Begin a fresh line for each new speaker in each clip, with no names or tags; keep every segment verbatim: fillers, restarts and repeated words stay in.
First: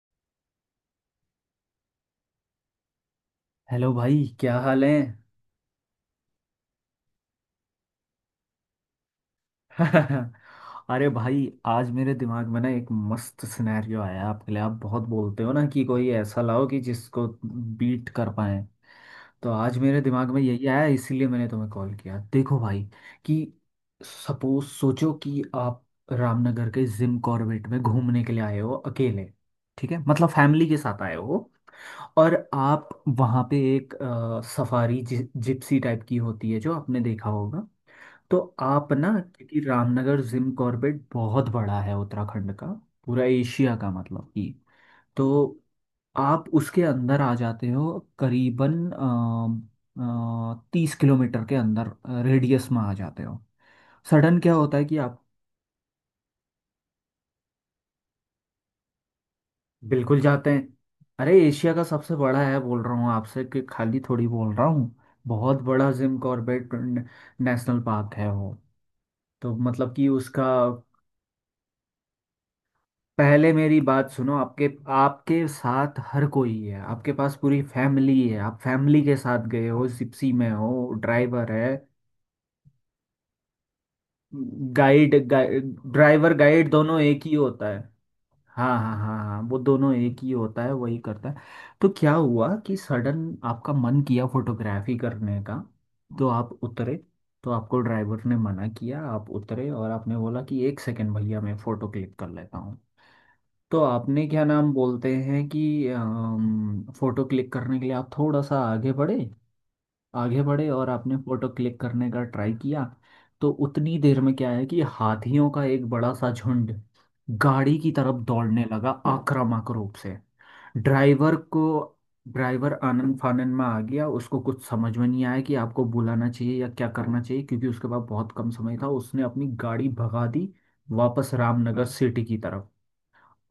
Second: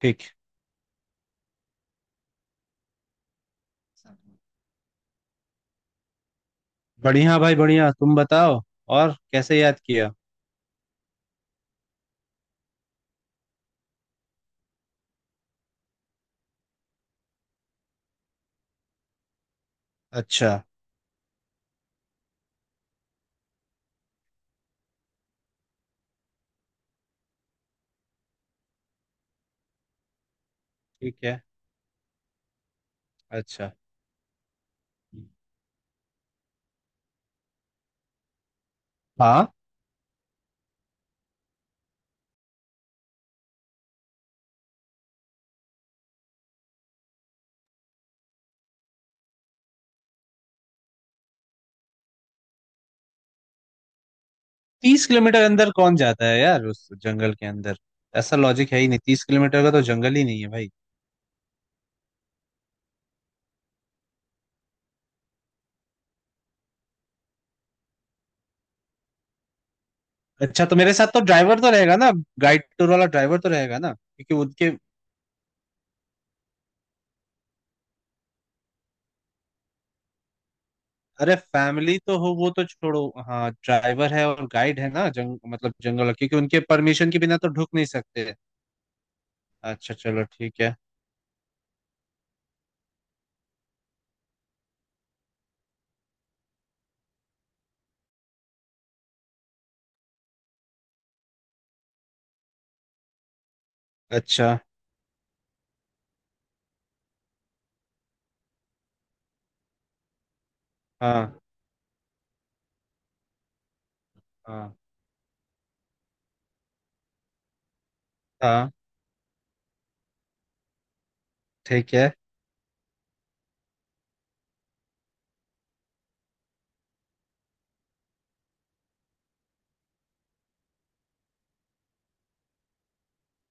ठीक।
हेलो भाई, क्या हाल है।
बढ़िया भाई बढ़िया, तुम बताओ। और कैसे याद किया?
अरे भाई, आज मेरे दिमाग में ना एक मस्त सिनेरियो आया आपके लिए। आप बहुत बोलते हो ना कि कोई ऐसा लाओ कि जिसको बीट कर पाए। तो आज मेरे दिमाग में
अच्छा।
यही आया, इसीलिए मैंने तुम्हें कॉल किया। देखो भाई कि सपोज सोचो कि आप रामनगर के जिम कॉर्बेट में घूमने के लिए आए हो अकेले। ठीक है, मतलब फैमिली के साथ आए
ठीक है।
हो। और आप वहाँ पे
अच्छा।
एक अ, सफारी जि, जिप्सी टाइप की होती है जो आपने देखा होगा। तो आप ना,
हाँ।
क्योंकि रामनगर जिम कॉर्बेट बहुत बड़ा है उत्तराखंड का, पूरा एशिया का मतलब कि। तो आप उसके अंदर आ जाते हो, करीबन आ, तीस किलोमीटर के अंदर, रेडियस में आ जाते हो। सडन क्या होता है कि
तीस
आप
किलोमीटर अंदर कौन जाता है यार उस जंगल के अंदर? ऐसा लॉजिक है ही नहीं, तीस किलोमीटर का तो जंगल
बिल्कुल
ही नहीं है
जाते हैं।
भाई।
अरे एशिया का सबसे बड़ा है बोल रहा हूँ आपसे, कि खाली थोड़ी बोल रहा हूँ। बहुत बड़ा जिम कॉर्बेट नेशनल पार्क है वो। तो मतलब कि उसका
अच्छा, तो मेरे साथ तो ड्राइवर तो रहेगा ना? गाइड टूर वाला ड्राइवर तो
पहले
रहेगा
मेरी
ना,
बात
क्योंकि
सुनो। आपके
उनके...
आपके साथ हर कोई है, आपके पास पूरी फैमिली है, आप फैमिली के साथ गए हो, जिप्सी में हो,
अरे
ड्राइवर है,
फैमिली तो हो, वो तो छोड़ो। हाँ ड्राइवर है और गाइड है ना,
गाइड
जंग
गाइड
मतलब जंगल वाला,
ड्राइवर
क्योंकि उनके
गाइड दोनों
परमिशन के
एक ही
बिना तो
होता
ढुक
है।
नहीं सकते।
हाँ हाँ हाँ हाँ, वो दोनों
अच्छा
एक
चलो
ही
ठीक
होता है,
है।
वही करता है। तो क्या हुआ कि सडन आपका मन किया फोटोग्राफी करने का, तो आप उतरे। तो आपको ड्राइवर ने मना किया, आप उतरे और आपने बोला कि एक सेकंड भैया, मैं फोटो क्लिक कर लेता हूँ। तो आपने क्या
अच्छा।
नाम बोलते हैं कि अम, फोटो क्लिक करने के लिए आप थोड़ा सा आगे बढ़े, आगे बढ़े और आपने
हाँ
फोटो क्लिक करने का ट्राई किया। तो उतनी देर में क्या है
हाँ
कि हाथियों का एक बड़ा सा झुंड गाड़ी की तरफ दौड़ने
हाँ।
लगा आक्रामक रूप से। ड्राइवर को,
ठीक है।
ड्राइवर आनन फानन में आ गया, उसको कुछ समझ में नहीं आया कि आपको बुलाना चाहिए या क्या करना चाहिए, क्योंकि उसके पास बहुत कम समय था, उसने अपनी गाड़ी भगा दी वापस रामनगर सिटी की तरफ।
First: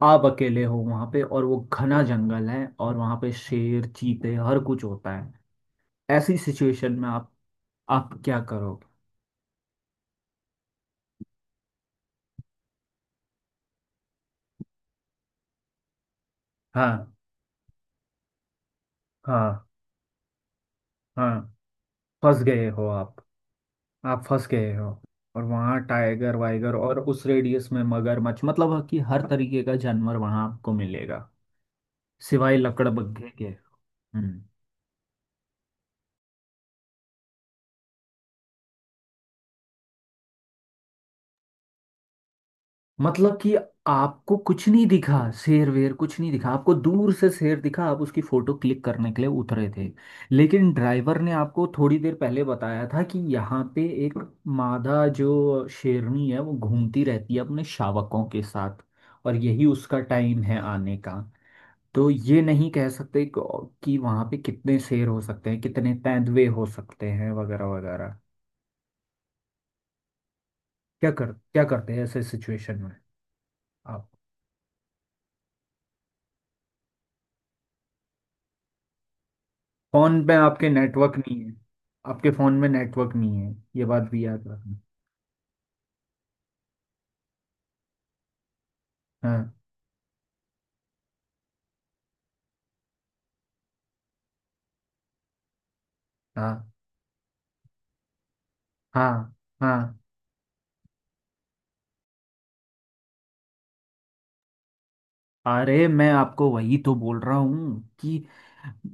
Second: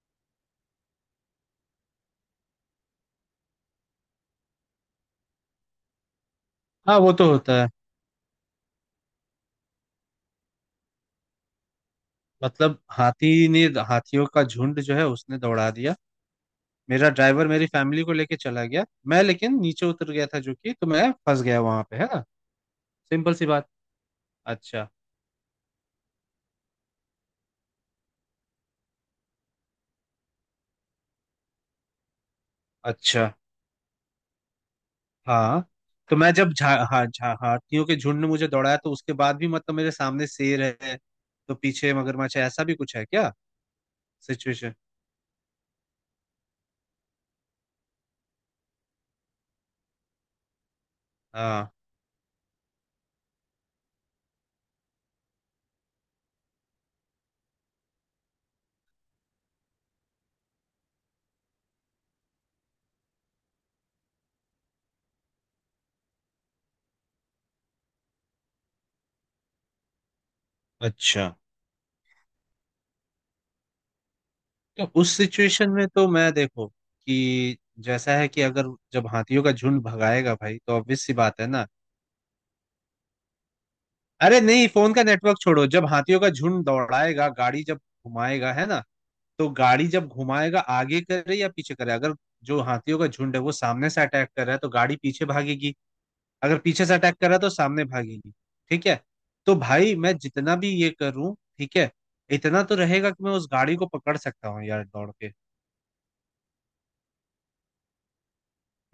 आप अकेले हो वहां पे, और वो घना जंगल है, और वहां पे शेर चीते हर कुछ होता है। ऐसी सिचुएशन
हाँ
में
वो
आप
तो होता है।
आप क्या करोगे।
मतलब हाथी ने... हाथियों का झुंड जो है उसने दौड़ा दिया। मेरा
हाँ
ड्राइवर मेरी फैमिली को लेके चला गया, मैं लेकिन
हाँ
नीचे उतर गया था, जो कि तो मैं
हाँ।
फंस गया वहां पे, है ना?
फंस गए हो आप
सिंपल सी बात।
आप फंस गए हो।
अच्छा।
और वहाँ टाइगर वाइगर और उस रेडियस में मगरमच्छ, मतलब कि हर तरीके का जानवर वहाँ आपको मिलेगा, सिवाय
अच्छा।
लकड़बग्घे के। हम्म।
हाँ। तो मैं जब झा हा, झा हाथियों के झुंड ने मुझे दौड़ाया, तो उसके बाद भी मतलब मेरे सामने शेर है, तो पीछे मगरमच्छ है, ऐसा भी कुछ है क्या?
मतलब कि आपको कुछ
सिचुएशन।
नहीं दिखा। शेर वेर कुछ नहीं दिखा, आपको दूर से शेर दिखा, आप उसकी फोटो क्लिक करने के लिए उतरे थे। लेकिन ड्राइवर ने आपको
हाँ।
थोड़ी देर पहले बताया था कि यहाँ पे एक मादा जो शेरनी है वो घूमती रहती है अपने शावकों के साथ, और यही उसका टाइम है आने का। तो ये नहीं कह सकते क- कि वहाँ पे कितने शेर हो सकते हैं, कितने तेंदुए हो सकते हैं, वगैरह वगैरह। क्या
अच्छा।
कर क्या करते हैं ऐसे सिचुएशन में आप।
तो उस सिचुएशन में तो मैं, देखो कि जैसा है कि अगर, जब हाथियों का झुंड
फोन पे
भगाएगा भाई
आपके
तो ऑब्वियस सी
नेटवर्क नहीं
बात है
है,
ना।
आपके फोन में नेटवर्क नहीं है, ये बात भी
अरे
याद
नहीं,
रखना।
फोन का नेटवर्क छोड़ो, जब हाथियों का झुंड दौड़ाएगा, गाड़ी जब घुमाएगा, है ना?
हाँ
तो गाड़ी जब घुमाएगा आगे करे या पीछे करे, अगर जो हाथियों का झुंड है वो सामने से अटैक कर रहा है तो गाड़ी पीछे भागेगी, अगर
हाँ
पीछे से अटैक कर रहा है तो सामने भागेगी। ठीक है।
हाँ
तो भाई
हाँ।
मैं जितना भी ये करूं, ठीक है, इतना तो रहेगा कि मैं उस गाड़ी को पकड़ सकता हूँ यार दौड़ के।
अरे मैं आपको वही तो बोल रहा हूँ, कि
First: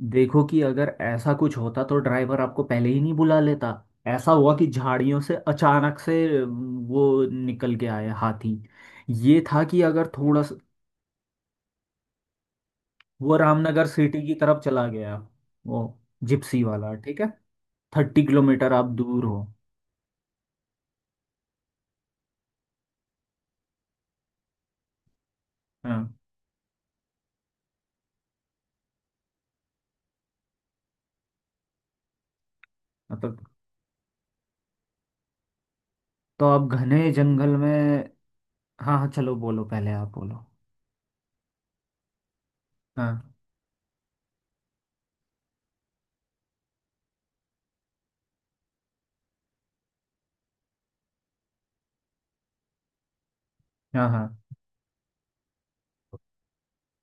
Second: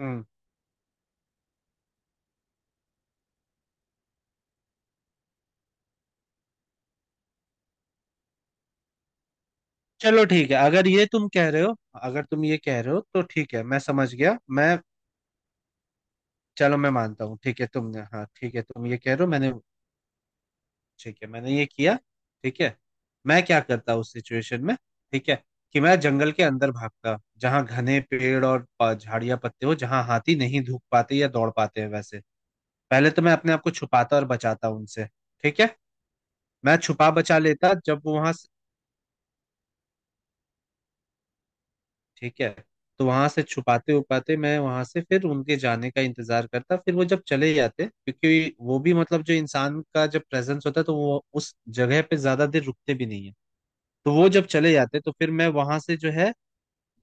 हम्म।
देखो कि अगर ऐसा कुछ होता तो ड्राइवर आपको पहले ही नहीं बुला लेता। ऐसा हुआ कि झाड़ियों से अचानक से अम, वो निकल के आया हाथी। ये था कि अगर
चलो
थोड़ा
ठीक
सा
है अगर ये तुम कह रहे हो, अगर तुम ये कह रहे हो तो
वो
ठीक है, मैं
रामनगर
समझ
सिटी की
गया,
तरफ
मैं...
चला गया, वो जिप्सी
चलो मैं
वाला, ठीक
मानता
है।
हूँ ठीक है, तुमने...
थर्टी
हाँ ठीक है,
किलोमीटर आप
तुम ये कह रहे
दूर
हो,
हो।
मैंने... ठीक है, मैंने ये किया। ठीक है। मैं क्या करता उस सिचुएशन में, ठीक है, कि मैं
हाँ
जंगल के अंदर भागता जहाँ घने पेड़ और प- झाड़ियाँ पत्ते हो, जहाँ हाथी नहीं धूप पाते या दौड़ पाते हैं वैसे। पहले तो मैं
मतलब,
अपने आप को छुपाता और बचाता उनसे, ठीक है।
तो आप
मैं
घने
छुपा बचा
जंगल में।
लेता जब वो वहां...
हाँ हाँ, चलो बोलो, पहले आप बोलो।
ठीक है। तो वहां
हाँ
से छुपाते उपाते मैं वहां से फिर उनके जाने का इंतजार करता, फिर वो जब चले जाते, क्योंकि वो भी मतलब जो इंसान का जब प्रेजेंस होता है तो वो उस जगह पे ज्यादा देर रुकते भी नहीं है।
हाँ
तो वो
हाँ
जब चले जाते तो फिर मैं वहां से जो है,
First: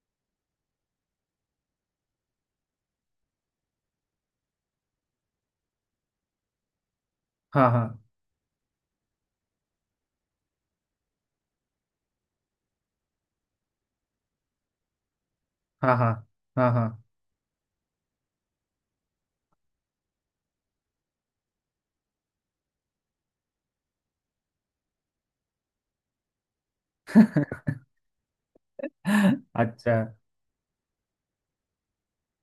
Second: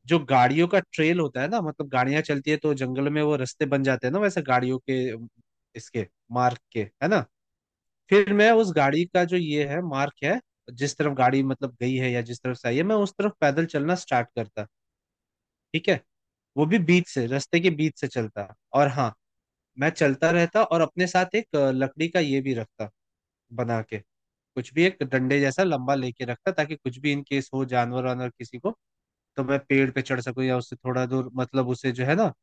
जो गाड़ियों का ट्रेल होता है ना, मतलब गाड़ियां चलती है तो जंगल में वो रास्ते बन जाते हैं ना वैसे, गाड़ियों के इसके मार्ग के, है ना?
हाँ हाँ
फिर मैं उस गाड़ी का जो ये है मार्ग है, जिस तरफ गाड़ी मतलब गई है या जिस तरफ से आई है, मैं उस तरफ पैदल चलना स्टार्ट करता, ठीक
हाँ
है।
हाँ
वो भी
हाँ।
बीच से, रास्ते के बीच से चलता, और हाँ, मैं चलता रहता, और अपने साथ एक अ, लकड़ी का ये भी रखता, बना के, कुछ भी एक डंडे जैसा लंबा लेके रखता, ताकि कुछ भी इन केस हो,
हाँ।
जानवर वानवर किसी को तो मैं पेड़ पे
अच्छा
चढ़ सकूं, या उससे थोड़ा दूर, मतलब उसे जो है ना,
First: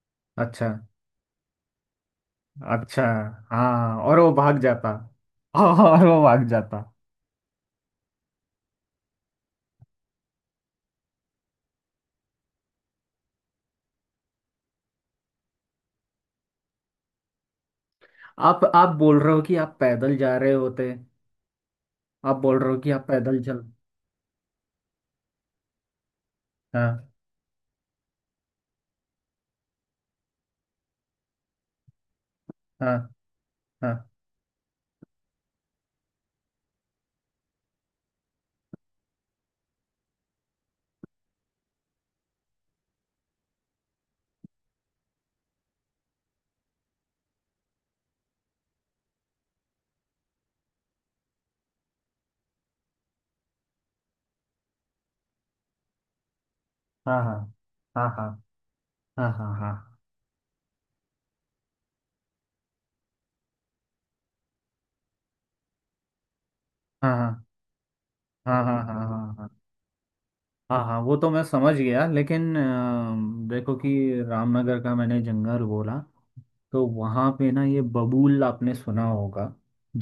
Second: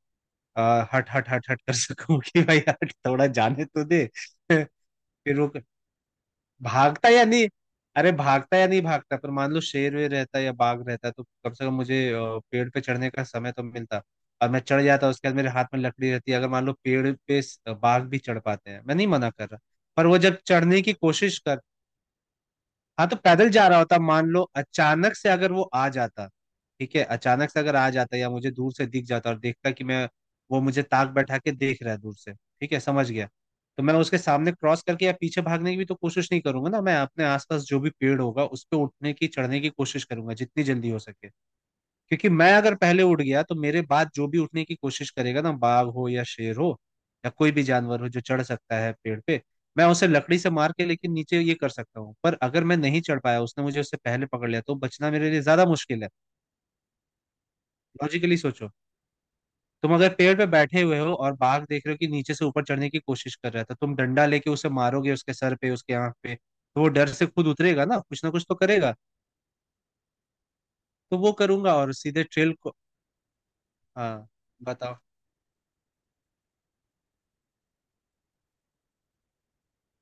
अच्छा
अ, हट हट हट हट कर सकूं कि भाई हट,
अच्छा।
थोड़ा जाने तो
हाँ
दे।
और वो भाग जाता,
फिर वो
और वो भाग जाता।
भागता या नहीं... अरे भागता या नहीं भागता, पर मान लो शेर वेर रहता या बाघ रहता तो कम से कम मुझे अ, पेड़ पे चढ़ने का समय तो मिलता, और मैं चढ़ जाता, उसके बाद मेरे हाथ में लकड़ी रहती, अगर मान लो पेड़ पे स- बाघ भी चढ़
आप
पाते हैं,
आप
मैं नहीं
बोल
मना
रहे हो
कर
कि
रहा,
आप
पर
पैदल
वो
जा
जब
रहे
चढ़ने
होते।
की कोशिश कर...
आप बोल रहे हो कि आप
हाँ, तो
पैदल
पैदल
चल।
जा रहा होता, मान लो अचानक से अगर वो आ जाता, ठीक है,
हाँ
अचानक से अगर आ जाता या मुझे दूर से दिख जाता और देखता कि मैं... वो मुझे ताक बैठा के देख रहा है दूर से, ठीक है,
हाँ
समझ गया। तो
हाँ
मैं उसके सामने क्रॉस करके या पीछे भागने की भी तो कोशिश नहीं करूंगा ना, मैं अपने आसपास जो भी पेड़ होगा उस पर उठने की चढ़ने की कोशिश करूंगा जितनी जल्दी हो सके, क्योंकि मैं अगर पहले उड़ गया तो मेरे बाद जो भी उठने की कोशिश करेगा ना, बाघ हो या शेर हो, या कोई भी जानवर हो जो चढ़ सकता है पेड़ पे, मैं उसे लकड़ी से मार के लेकिन नीचे ये कर सकता हूँ, पर अगर मैं नहीं चढ़ पाया, उसने मुझे उससे पहले पकड़ लिया, तो बचना मेरे लिए ज्यादा मुश्किल है।
हाँ हाँ हाँ
लॉजिकली
हाँ
सोचो,
हाँ
तुम
हाँ
अगर पेड़ पे बैठे हुए हो और बाघ देख रहे हो कि नीचे से ऊपर चढ़ने की कोशिश कर रहा है, तो तुम डंडा लेके उसे मारोगे उसके सर पे, उसके आंख पे, तो वो डर
हाँ
से
हाँ
खुद उतरेगा ना, कुछ ना कुछ तो
हाँ हाँ हाँ
करेगा।
हाँ हाँ हाँ हाँ। हाँ वो
तो
तो
वो
मैं समझ
करूंगा, और
गया,
सीधे ट्रेल
लेकिन
को...
अ, देखो कि
हाँ
रामनगर का
बताओ।
मैंने जंगल बोला, तो वहाँ पे ना ये बबूल आपने सुना होगा।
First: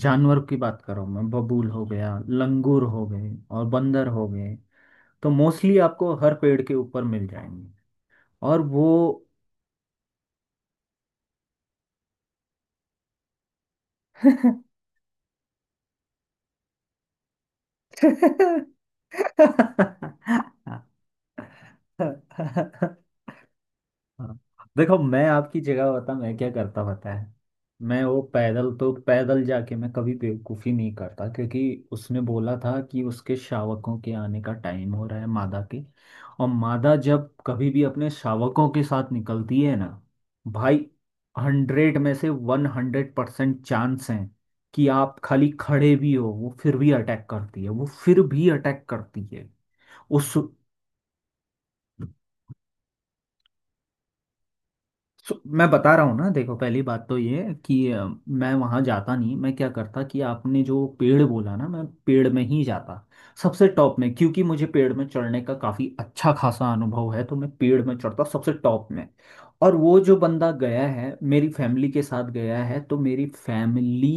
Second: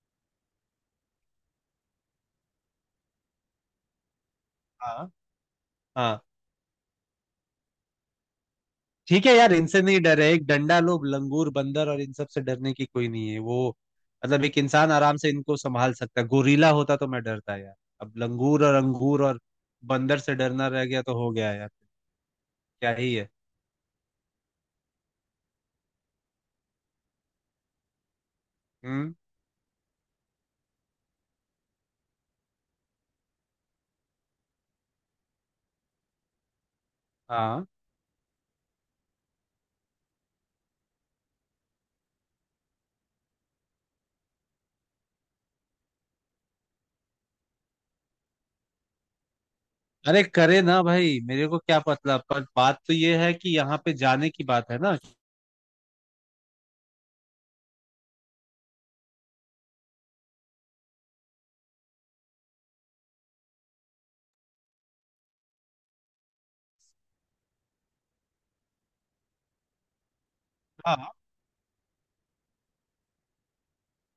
जानवर की बात कर रहा हूँ मैं, बबूल हो गया, लंगूर हो गए और बंदर हो गए,
हाँ
तो मोस्टली आपको
हाँ।
हर पेड़ के ऊपर मिल जाएंगे। और वो
ठीक है यार, इनसे नहीं डर है, एक डंडा, लोग लंगूर बंदर और इन सब से डरने की कोई नहीं है वो, मतलब एक इंसान आराम से इनको संभाल सकता है, गोरीला होता तो मैं डरता यार। अब लंगूर और अंगूर और बंदर से डरना रह गया तो हो गया यार, क्या ही है।
हाँ। देखो मैं आपकी जगह होता मैं क्या करता पता है। मैं वो पैदल तो
हम्म।
पैदल जाके मैं कभी बेवकूफ़ी नहीं करता, क्योंकि उसने बोला था कि उसके शावकों के आने का टाइम हो रहा है मादा के, और मादा जब
हाँ।
कभी भी अपने शावकों के साथ निकलती है ना भाई, हंड्रेड में से वन हंड्रेड परसेंट चांस है कि आप खाली खड़े भी हो वो फिर भी अटैक करती है, वो फिर भी अटैक करती है।
अरे
उस
करे ना भाई, मेरे को क्या पता, पर बात तो ये है कि यहाँ पे जाने की बात है ना।
सो मैं बता रहा हूँ ना, देखो पहली बात तो ये है कि अ, मैं वहाँ जाता नहीं। मैं क्या करता कि आपने जो पेड़ बोला ना, मैं पेड़ में ही जाता सबसे टॉप में, क्योंकि मुझे पेड़ में चढ़ने का काफ़ी अच्छा खासा अनुभव है, तो मैं पेड़ में चढ़ता सबसे टॉप में। और वो जो बंदा गया है
हाँ
मेरी फैमिली के साथ गया है तो मेरी फैमिली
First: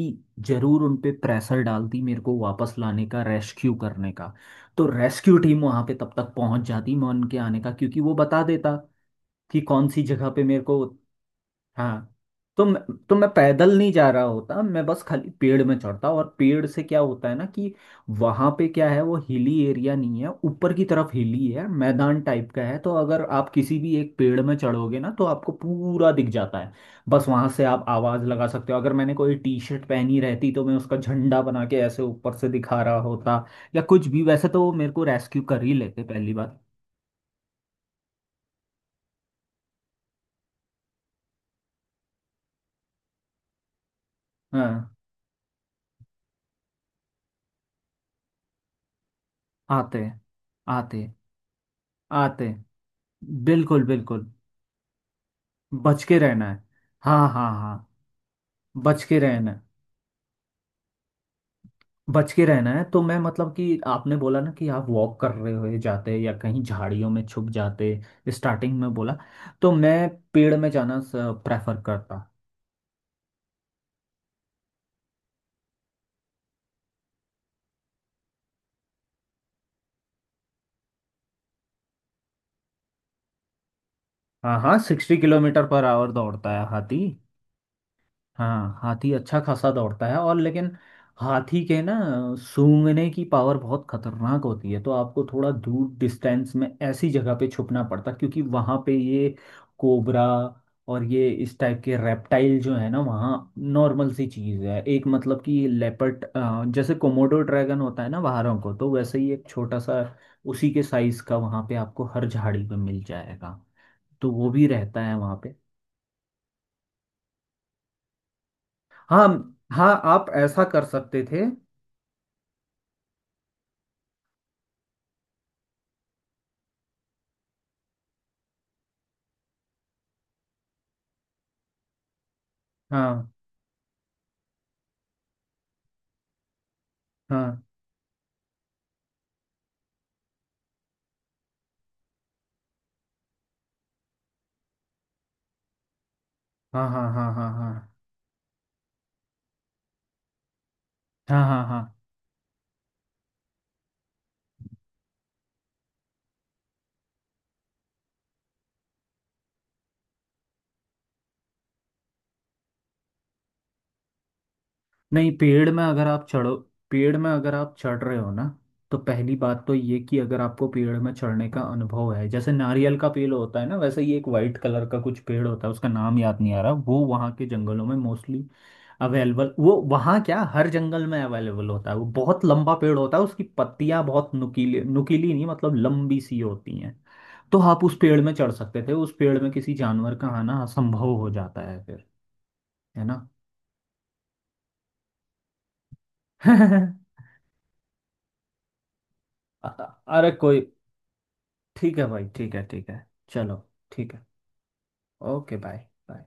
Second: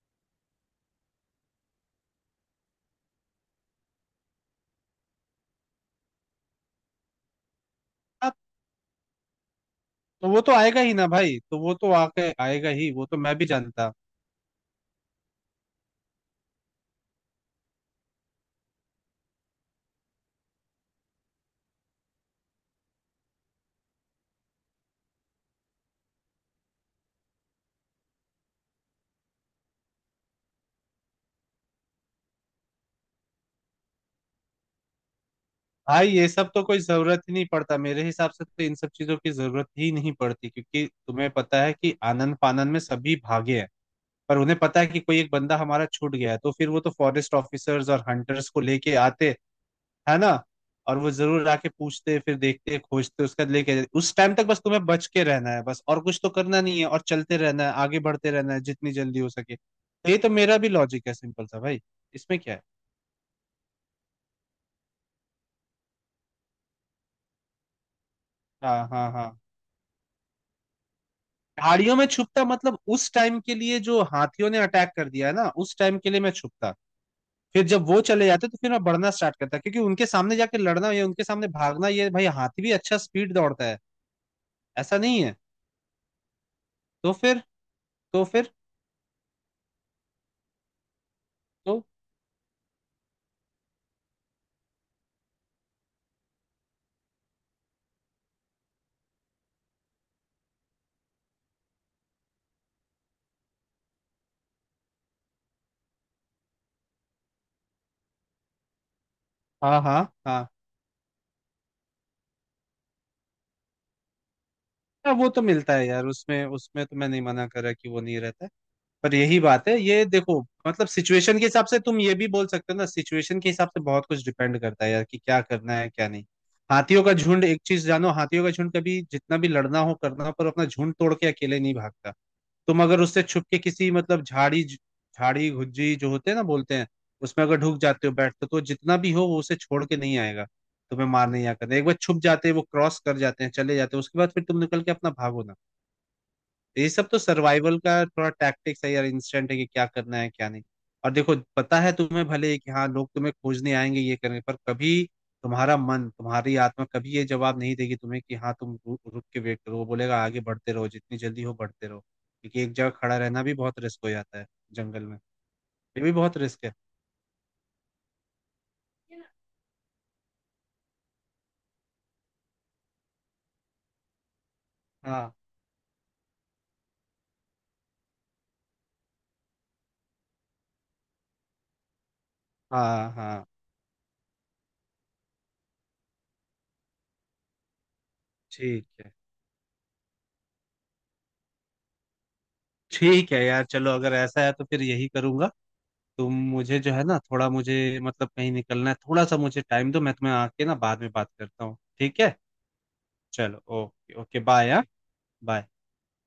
जरूर उन पे प्रेशर डालती मेरे को वापस लाने का, रेस्क्यू करने का। तो रेस्क्यू टीम वहाँ पे तब तक पहुँच जाती, मैं उनके आने का, क्योंकि वो
हाँ,
बता देता कि कौन सी
तो
जगह
वो
पे
तो
मेरे
आएगा
को।
ही ना भाई, तो वो तो
हाँ।
आके
तो
आएगा
मैं
ही, वो
तो
तो
मैं
मैं भी
पैदल नहीं
जानता।
जा रहा होता, मैं बस खाली पेड़ में चढ़ता। और पेड़ से क्या होता है ना कि वहां पे क्या है, वो हिली एरिया नहीं है, ऊपर की तरफ हिली है, मैदान टाइप का है, तो अगर आप किसी भी एक पेड़ में चढ़ोगे ना तो आपको पूरा दिख जाता है। बस वहां से आप आवाज लगा सकते हो, अगर मैंने कोई टी शर्ट पहनी रहती तो मैं उसका झंडा बना के ऐसे ऊपर से दिखा रहा होता, या कुछ भी, वैसे तो वो मेरे को रेस्क्यू कर ही लेते
भाई ये
पहली
सब
बात।
तो कोई जरूरत ही नहीं पड़ता मेरे हिसाब से, तो इन सब चीजों की जरूरत ही नहीं पड़ती, क्योंकि तुम्हें पता है कि आनंद फानंद में सभी भागे हैं, पर उन्हें पता है
हाँ
कि कोई एक बंदा हमारा छूट गया है, तो फिर वो तो फॉरेस्ट ऑफिसर्स और हंटर्स को लेके आते,
आते
है ना? और
आते
वो जरूर आके पूछते, फिर
आते।
देखते, खोजते, उसका लेके
बिल्कुल
जाते। उस
बिल्कुल,
टाइम तक बस तुम्हें बच के रहना है, बस, और
बच के
कुछ तो
रहना
करना
है।
नहीं है, और
हाँ
चलते
हाँ
रहना है,
हाँ।
आगे बढ़ते रहना है जितनी
बच
जल्दी
के
हो
रहना
सके,
है,
तो ये तो मेरा भी लॉजिक है, सिंपल सा भाई।
बच
इसमें
के
क्या है।
रहना है। तो मैं मतलब कि आपने बोला ना कि आप वॉक कर रहे हुए जाते या कहीं झाड़ियों में छुप जाते, स्टार्टिंग
हाँ
में
हाँ
बोला,
हाँ।
तो मैं पेड़ में जाना प्रेफर
झाड़ियों में
करता।
छुपता, मतलब उस टाइम के लिए जो हाथियों ने अटैक कर दिया है ना, उस टाइम के लिए मैं छुपता, फिर जब वो चले जाते तो फिर मैं बढ़ना स्टार्ट करता, क्योंकि उनके सामने जाके लड़ना या उनके सामने भागना, ये भाई, हाथी भी अच्छा स्पीड दौड़ता है,
हाँ हाँ,
ऐसा
सिक्सटी
नहीं है।
किलोमीटर पर आवर दौड़ता है हाथी।
तो फिर... तो फिर...
हाँ हाथी अच्छा खासा दौड़ता है, और लेकिन हाथी के
तो...
ना सूंघने की पावर बहुत खतरनाक होती है, तो आपको थोड़ा दूर डिस्टेंस में ऐसी जगह पे छुपना पड़ता, क्योंकि वहां पे ये कोबरा और ये इस टाइप के रेप्टाइल जो है ना वहाँ नॉर्मल सी चीज़ है, एक मतलब कि लेपर्ड जैसे कोमोडो ड्रैगन होता है ना बाहरों को, तो वैसे ही एक छोटा
हाँ
सा
हाँ हाँ।
उसी के साइज का वहाँ पे आपको हर झाड़ी पे मिल जाएगा, तो वो भी रहता
हाँ,
है
वो
वहाँ
तो
पे।
मिलता है यार, उसमें, उसमें तो मैं नहीं मना कर रहा कि वो नहीं रहता है, पर
हाँ
यही बात है,
हाँ,
ये
आप
देखो।
ऐसा कर
मतलब
सकते
सिचुएशन के
थे।
हिसाब से तुम ये भी बोल सकते हो ना, सिचुएशन के हिसाब से बहुत कुछ डिपेंड करता है यार, कि क्या करना है क्या नहीं। हाथियों का झुंड एक चीज जानो, हाथियों का झुंड कभी जितना भी लड़ना हो करना हो, पर अपना झुंड तोड़ के अकेले नहीं भागता। तुम अगर उससे
हाँ
छुप के किसी, मतलब झाड़ी झाड़ी गुज्जी जो होते हैं ना बोलते हैं, उसमें अगर
हाँ
ढुक जाते हो, बैठते हो, तो जितना भी हो वो उसे छोड़ के नहीं आएगा तुम्हें मारने या करने, एक बार छुप जाते हैं, वो क्रॉस कर जाते हैं, चले जाते हैं, उसके बाद फिर तुम निकल के अपना भागो ना।
हाँ
ये
हाँ
सब तो
हाँ हाँ हाँ
सर्वाइवल का
हाँ
थोड़ा टैक्टिक्स है यार, इंस्टेंट है कि क्या करना है क्या नहीं। और देखो,
हाँ हाँ हाँ
पता है
हाँ।
तुम्हें, भले कि हाँ लोग तुम्हें खोजने आएंगे ये करने पर, कभी तुम्हारा मन, तुम्हारी आत्मा कभी ये जवाब नहीं देगी तुम्हें कि हाँ तुम रु, रुक के वेट करो, वो बोलेगा आगे बढ़ते रहो, जितनी जल्दी हो बढ़ते रहो, क्योंकि एक जगह खड़ा रहना भी बहुत रिस्क हो जाता है जंगल में,
नहीं पेड़ में
ये
अगर
भी
आप
बहुत
चढ़ो,
रिस्क है।
पेड़ में अगर आप चढ़ रहे हो ना, तो पहली बात तो ये कि अगर आपको पेड़ में चढ़ने का अनुभव है, जैसे नारियल का पेड़ होता है ना वैसे ही एक वाइट कलर का कुछ
हाँ
पेड़ होता है, उसका नाम याद नहीं आ रहा, वो वहाँ के जंगलों में मोस्टली अवेलेबल, वो वहाँ क्या हर जंगल में अवेलेबल होता है, वो बहुत लंबा पेड़
हाँ
होता है, उसकी
हाँ।
पत्तियाँ बहुत नुकीली, नुकीली नहीं मतलब लंबी सी होती हैं, तो आप उस पेड़ में चढ़ सकते
ठीक
थे,
है,
उस पेड़ में किसी जानवर का आना असंभव हो जाता है फिर, है
ठीक है यार चलो, अगर ऐसा है तो फिर यही करूंगा। तुम
ना।
मुझे जो है ना, थोड़ा मुझे, मतलब कहीं निकलना है, थोड़ा सा मुझे
अ-
टाइम दो, मैं
अरे
तुम्हें
कोई,
आके ना बाद में बात करता हूँ,
ठीक है
ठीक
भाई,
है?
ठीक है, ठीक है
चलो,
चलो, ठीक
ओके
है,
ओके, बाय, हाँ।
Okay
bye.
Bye, bye.